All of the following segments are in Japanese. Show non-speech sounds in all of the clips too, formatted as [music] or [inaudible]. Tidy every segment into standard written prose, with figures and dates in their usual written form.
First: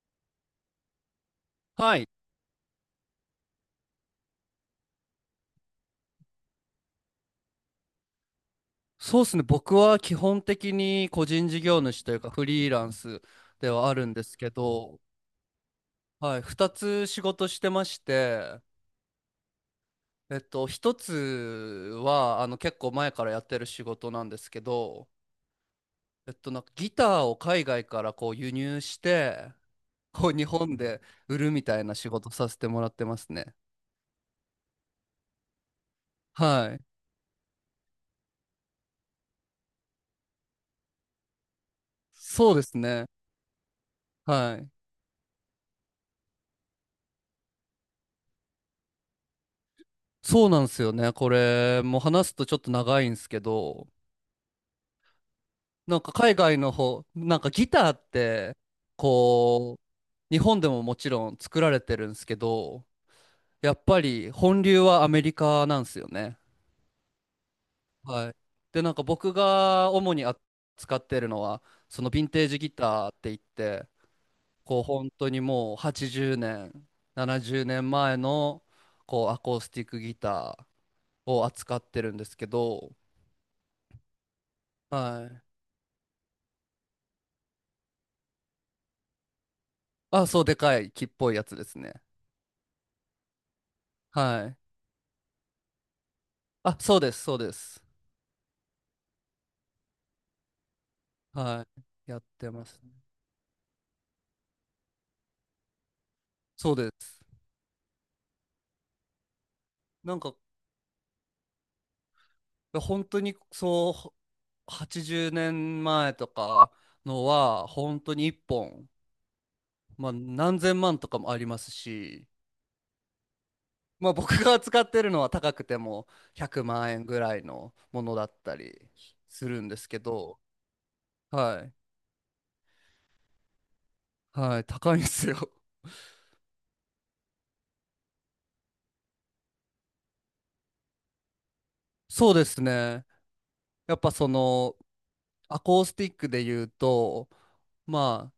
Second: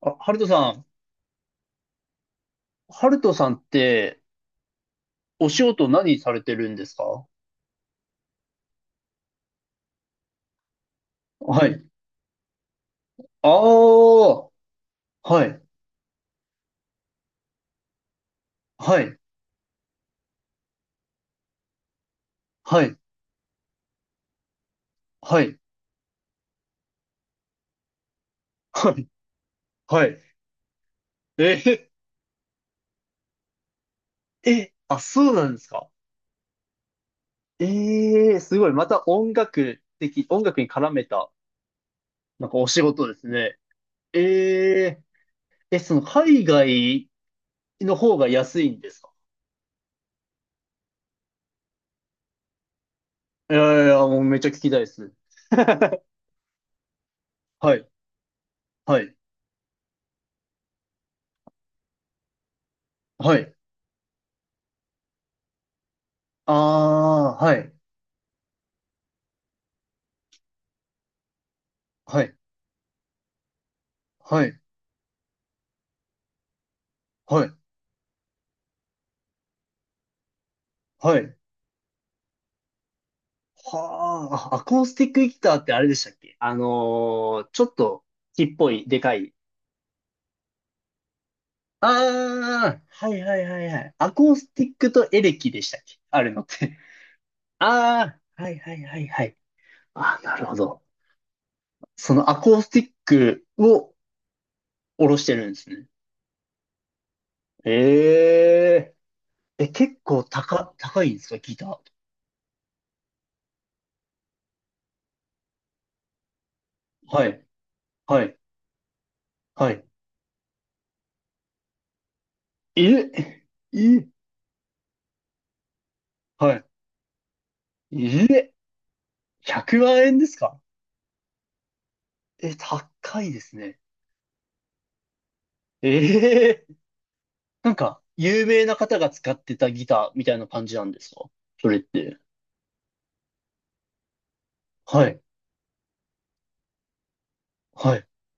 あ、ハルトさん、はい。ハルトさんって、お仕事何されてるんですか？そうですね。僕は基本的に個人事は業い。主というかフリーランスあではあるんですあ、けど、はい、はい。二つ仕事してまして、はい、一つは、結は構い、前からやってる仕事なんですけど、はい、なんかギターを海外からこう輸入はしい、て、はい。こう日本で売るみたえいな仕事させてもらってますね。ー、え、あ、そうなんですか？はい。ええー、すごい。また音楽的、音楽に絡めた、なんそうかでおす仕事ね。ですね。えはい。えー、え、その海外の方が安いんですか？そうなんですよね。これ、もう話すとちょっと長いんですけいやいど、や、もうめっちゃ聞きたいです。なんか海外の方、なんかギはタい、ーって、はい、こう、日本でももちろん作られてるんですけど、はい。やっぱり本流はアメリカなんですよね。ああ、はい、はい。で、なんか僕が主に扱ってるのは、そのヴはィンい、テージギターって言って、はい、こう本当にもう80年、はい、70年前のこうアコースティックギタはーい。を扱ってるんですけど、はあ、アコースティックはギい。ターってあれでしたっけちょっと木っぽい、でかい。あ、そうでかい木っぽいやつですね。ああ、はいはいはいはい。アコーはスい。ティックとエレキでしたっけあるのっあ、て。そうです、[laughs] そうです。ああ、はいはいはいはい。ああ、なるほど。はい。そやっのアてコーまステす。ィックを下ろしてるんですね。そうです。えええ、結なん構か、高、高いんですかギター。本当にそう、80年前とかのはい、は、本当はに1い、本、はい。まあ、何千万とかもありますし、え、え、まあ、僕が使ってるのは高くてもは100万円ぐらいのもい。のだっえ、たりするんで100すけ万円ですど、か？はい。え、高いですね。はい、高いんですよ。ええ、なんか、有名な方が使ってたギターみたいな感じなんですか、それって。そうですね。やっぱその、はい。アコースティックで言うと、はい。ま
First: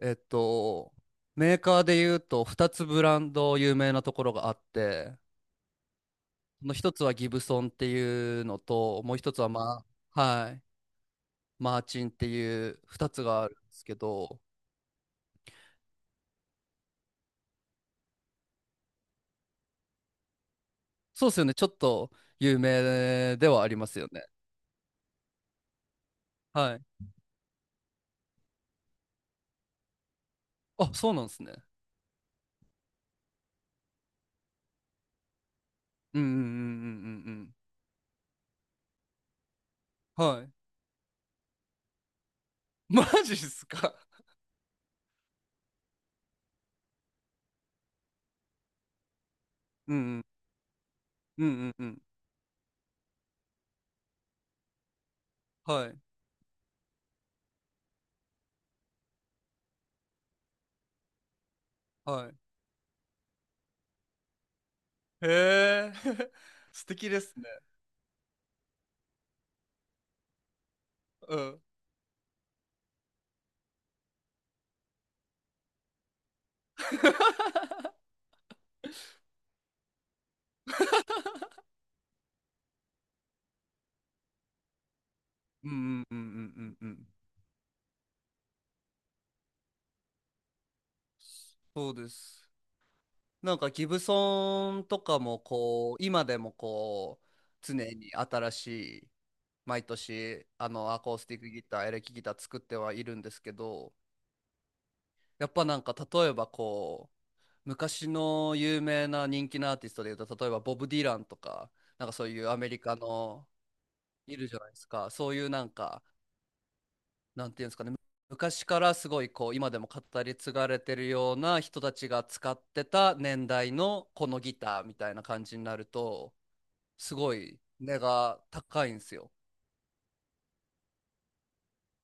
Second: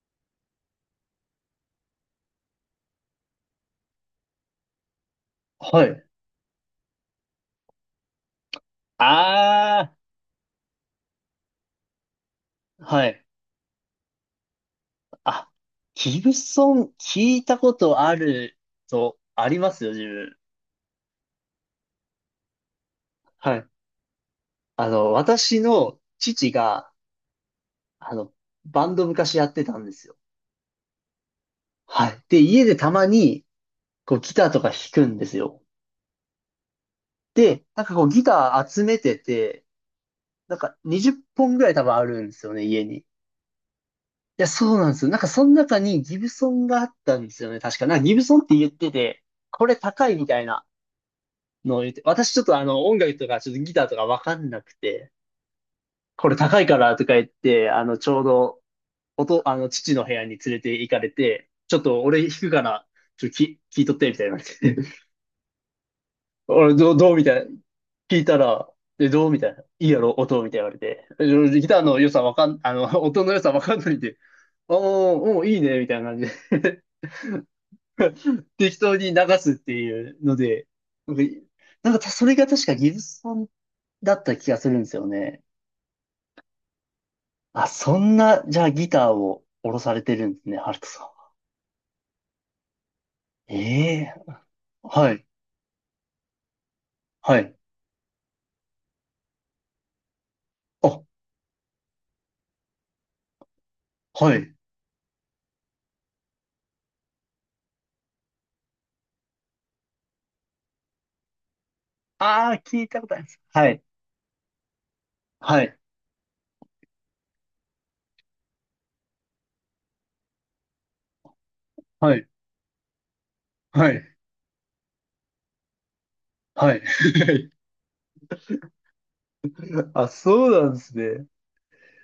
あ、えっと、メーカーで言うと2つブランド有名なところがあって、はい。その1つはギブソンっていうのと、もう1つは、あはい、マーチンっていうあ、は2つい。があるんですけど、あ、ギブソン聞いたことあると、ありますよ、自分。そうですよね、ちょっと有名でははい。ありますよね。あの、私の父はい。が、あの、バンド昔やってたんですよ。あ、そうなんですね。はい。で、家でたまに、こう、ギターとか弾くんですよ。うんうんうんうんうんで、なんかこう、ギター集めてて、うん。はい。なんか20本ぐらい多分あるんですよね、家 [laughs] に。マジっすか。いや、そうなんですよ。なんかその中にギブソンがあったんですよね。確か。なんかギブソンって言ってて、これうんう高いんみたいなうんうんのをう言っん。て、私ちょっとあの音楽とかちょっとギターとかわかんなくて、はい。これ高いからとか言って、あのちょうどおと、あの父の部屋に連れて行かれて、ちょっと俺弾はくから、ちょっとき聞いとってみたいな言われて、い。へえ。[laughs] [laughs] 俺素どう、敵どうでみたすね。いな。聞いたら、え、どうみたいな。いいやろ、音みたいな言われて。えう俺ん。ギターの良さわかん、あの、音の良さわかんないんで、ああ、もういいね、みたいな感じで [laughs] [laughs] 適当に流すっていうので、なんか、なんかたそれが確かギブソンだった気がするんですよね。うんうんうんうんうんうん。あ、そんな、じゃあギターを下ろされてるんですね、ハルトさんは。そうです。なんかギブええ、ソンとはかい、もこう今でもこうはい。常に新しい、毎年あのアあ、コースティックギター、エレキギター作ってはいるんですけど、はい。やっぱなんか例えばこう昔の有名な人気のアーティストでいうと、例えばボブ・ディランとか、なんかそういうああ、アメリ聞いカたことあります。の、はい、いるじゃないですか、そういうはなんい、か、なんていうんですかね、昔からすごいこう今でも語り継がれてるような人たちはがい、使ってた年代はい、のこのギターみたいな感じになると、はい。すごい値が高いんですよ。[laughs] あ、そうなんですね。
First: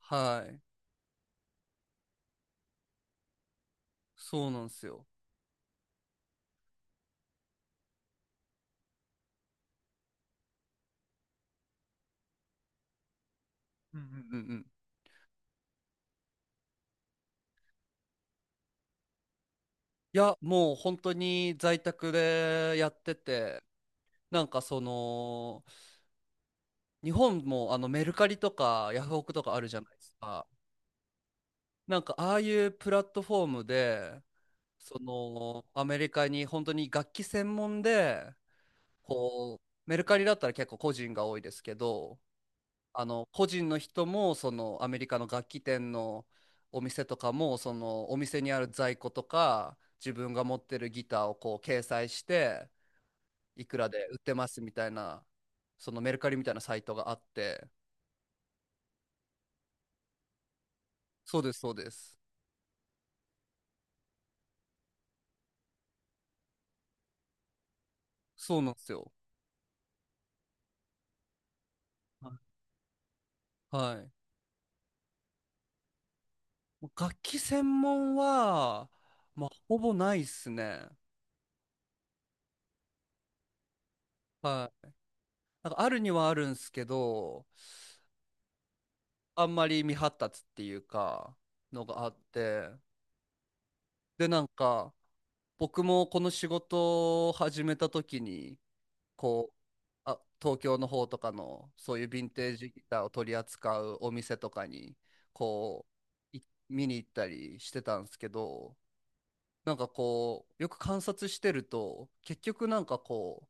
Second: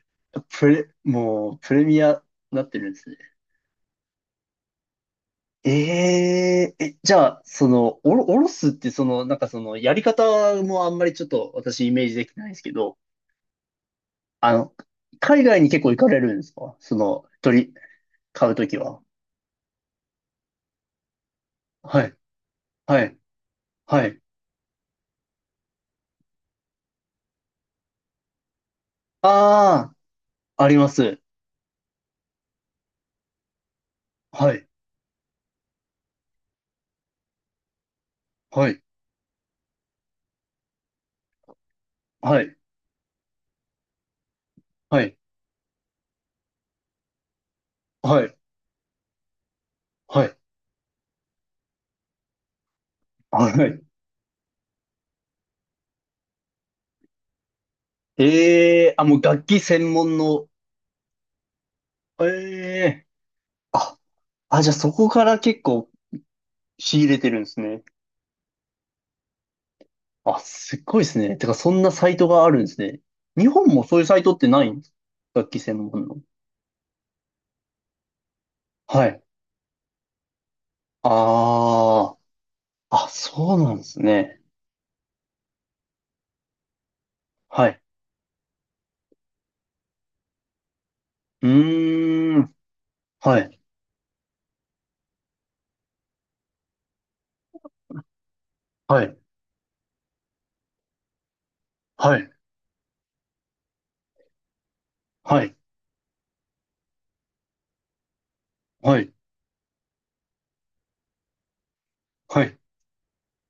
はい。プレ、もう、プレミアになってるんですね。そうなんですよ。ええ、え、じゃあ、その、おろ、おろすって、その、なんかその、やり方もあんまりちょっと私イメージできないんですけど、うんうんうんあうん。の、海外に結構行かれるんですか、その、鳥、買うときは。いや、もう本当に在は宅い、でやっはてい、て、はい。なんかその、日本もあのメルカリとかヤフオクとかあるじゃないあですか。あ、あります。なんかああいうプラットフォームで、はい、そのアメリカに本当に楽器専門で、はい、こう、メルカリだったら結構個人が多いですけど、はい、あの個人の人もそのアメはリい、カの楽器店のお店とかもそのおはい、店にある在庫とか自は分い、が持ってるギターをこう掲載して、はいくい。らで売ってますみたいな、そのメルカリみたいなサイトがあって。ええ、あ、もう楽器専門の、そうです、そうです。ええ、あ、あ、じゃあそこから結構仕入れてるんですね。そうなんですよ。あ、すっごいですね。てか、そんなサイトはがあるんですね。日本いもそうはいうサイい。トってないんですか、楽器専門の。楽器専門ははい。まあほぼないっすね。ああ、あ、そうなんですね。はい、なんかあるにはあるんすけど、はい。あんまり未発達っていうか、うのがあっーん。て、はい。で、なんか、僕もこの仕事を始めた時に、はい。こう、あ、東京の方とかの、そういうはヴィンい。テージギターを取り扱うお店とかに、はい。こう、い見に行ったりしてたんですけど、はい。なんかこう、よく観察してると、結はい。局なんかこう、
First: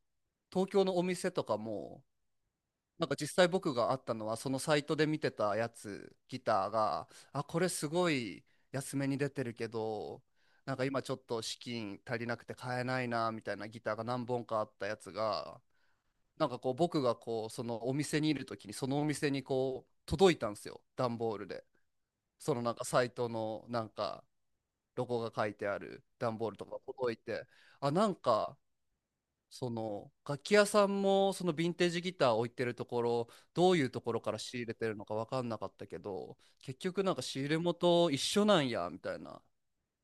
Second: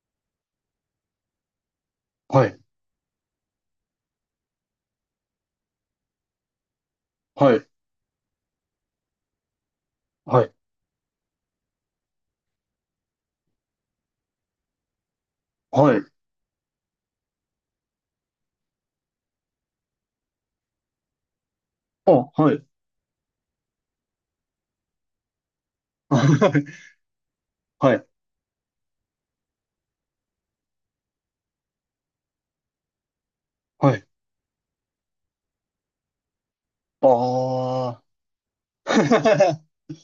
東京のお店とかも、はい。なんか実際僕があったのはそのサイトで見てたやつ、ギターが、あはこい。れすごい安めに出てるけどはい。なんか今ちょっと資金足りなくて買えないなみたいなギターが何本かあったやつが、はい。なんかこう僕がこうそのお店にいる時にそのお店にこう届いたんですよ、段ボールで。あ、はそのい。なんかサイトのなんかロゴが書いてある段ボールとか [laughs] 届いて、あはい。なんか、その楽器屋さんもそのヴィンテージギター置いてるところ、どういうはとい。ころから仕入れてるのか分かんなかったけど、結局なんか仕入れああ。元一緒なんやみ [laughs] たいな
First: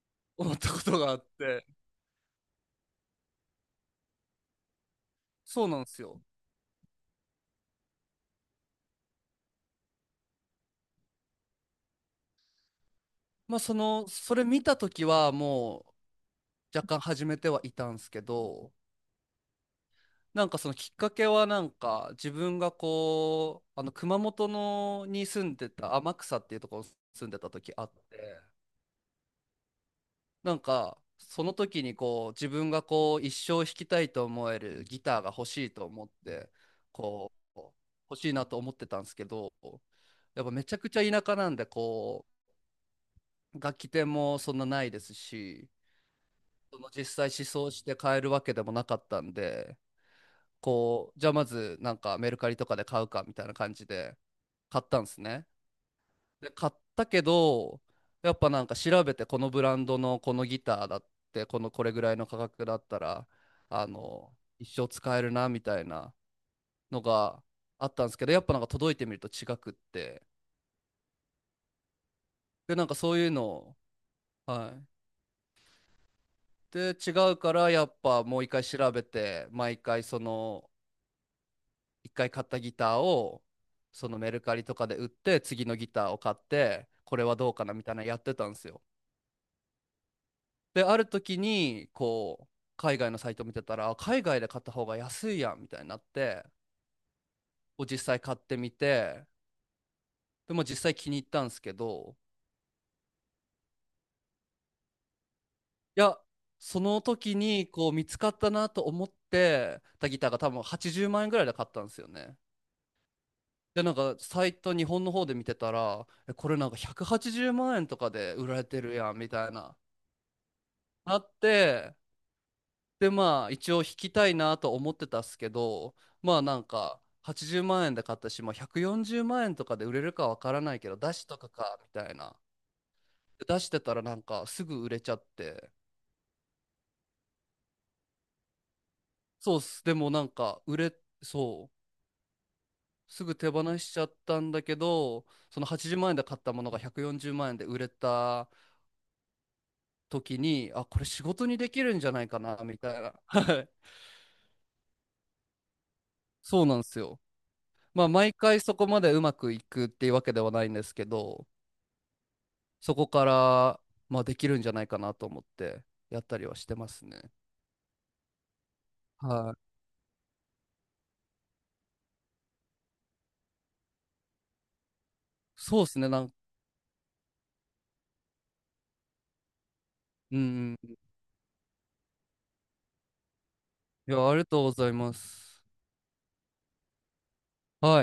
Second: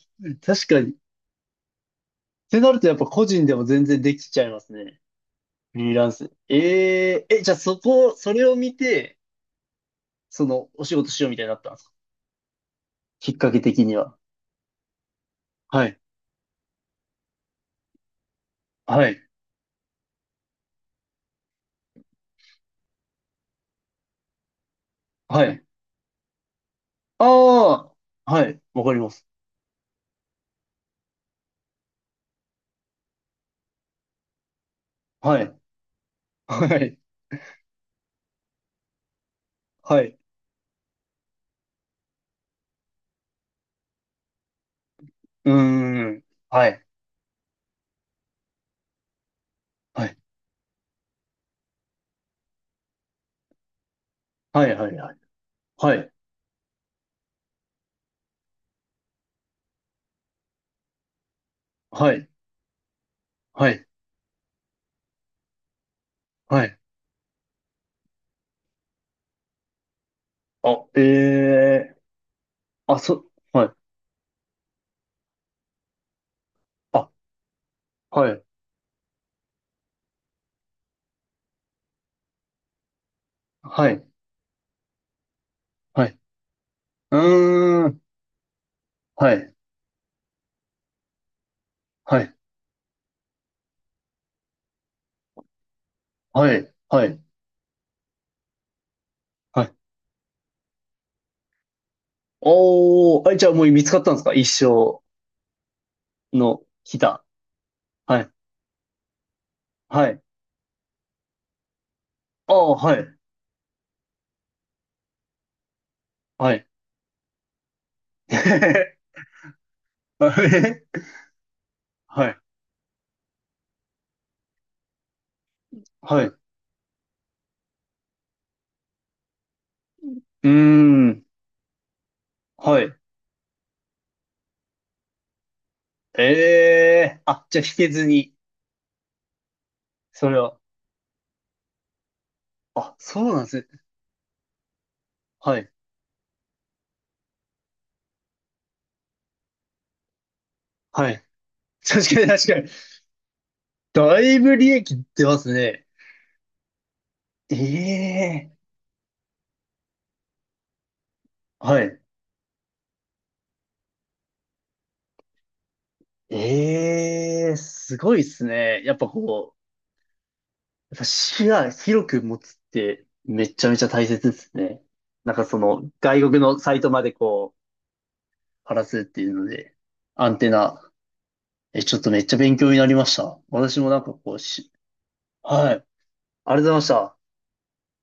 [laughs] 思っ確たかこに。っとがあって、てなるとやっぱ個人でも全然できちゃいますね。そうフなんでリーすランよ。ス。えええ、じゃあそこ、それを見て、その、お仕事しようみたいになったんですか、きっかまあけそ的にのは。それ見た時ははもい。う若干始めてはいたんですけど、はい。なんかそのきっかけはなんか自分がこうあの熊本のに住はんい。でた天草っていうところに住んでた時あっああ、て、はい。わかります。なんか、その時にこう、自分がこう、一生弾きたいと思えるギターがは欲い。しいと思って、はい。こう、欲しいなと思ってたんですけど、はい。やっぱめちゃくちゃ田舎なんで、こう、楽器店もそんなないですうーし、ん。はそい。の実際試奏して買えるわけでもなかったんで、はい。こう、じゃあまずなんかメルカリとかで買うかみたいな感じではい。買っはい。たんはでい。すね。はい。で買ったけど、やっぱなんか調べてこのブランドのこのギターだって、このこれぐらはいのい。価格だったらはい。あの一生使えるなみたいなはい。のがあったんですけど、やっぱなんか届いてみると違くって、あ、ええー、でなんかあ、そうそ、いうのはい。を、はい、であ、違うから、やっぱはもい。う一回調べて毎回その一回買ったギターをはい。そのメルカリとかで売って、次のギはターをい。買ってこれはどうかなみうーたいん。なのやってたんですよ。はい。で、ある時に、はい。こう、海外のサイト見てたら、あ海外で買った方が安いやんみたいになって、はい。はい。を実際買ってみて、はい。でも実際気に入ったんですけど、おー。あ、じゃあもう見つかったんですか、一生いや、のそギのタ時にこう見ー。つはかい。ったなと思ってはたギい。ターが多分80万円ぐらいで買ったんですよね。ああ、はい。で、なんかサイト日本の方で見てたら、えこはれい。なんか180万円とかで売られてる [laughs] やんみたいな。[laughs] あえ、なって、はい、でまあ一応引きたいなと思ってたっすけど、はい。まうあなんか80万円で買ったし、まあ、140万円とかで売れるかわーからないけど出ん、しとかかみたいな、はい。で出してたらなんかすぐ売れちゃって、ええ、あ、じゃあ引けずに、そうっす、でもなそんれは。か売れそう、あ、そすうぐなんで手す放ね。しちゃったんだけどはそのい、80万円で買ったものが140万円で売れた時に、あこれはい。仕事にできるんじゃ確かなにいか確なかに。みたいな [laughs] はい。だいぶ利益出ますね。そうなんですよ。まあ毎ええ、回そこまでうまくいくっていうわけではないんですけど、はい。そこから、まあ、できるんじゃないかなと思ってやったりはしてますね。ええ、すごいですね。やっぱはこう、い。やっぱ視野広く持つってめちゃめちゃ大切ですね。なんかそそうのですね。外国のサイトまでこう、晴らすっていうので、アンうテんナうん。え、ちょっとめっちゃ勉強になりました。私もなんいかや、こあうりがとうし、ございます。はい。ありがとうございました。はい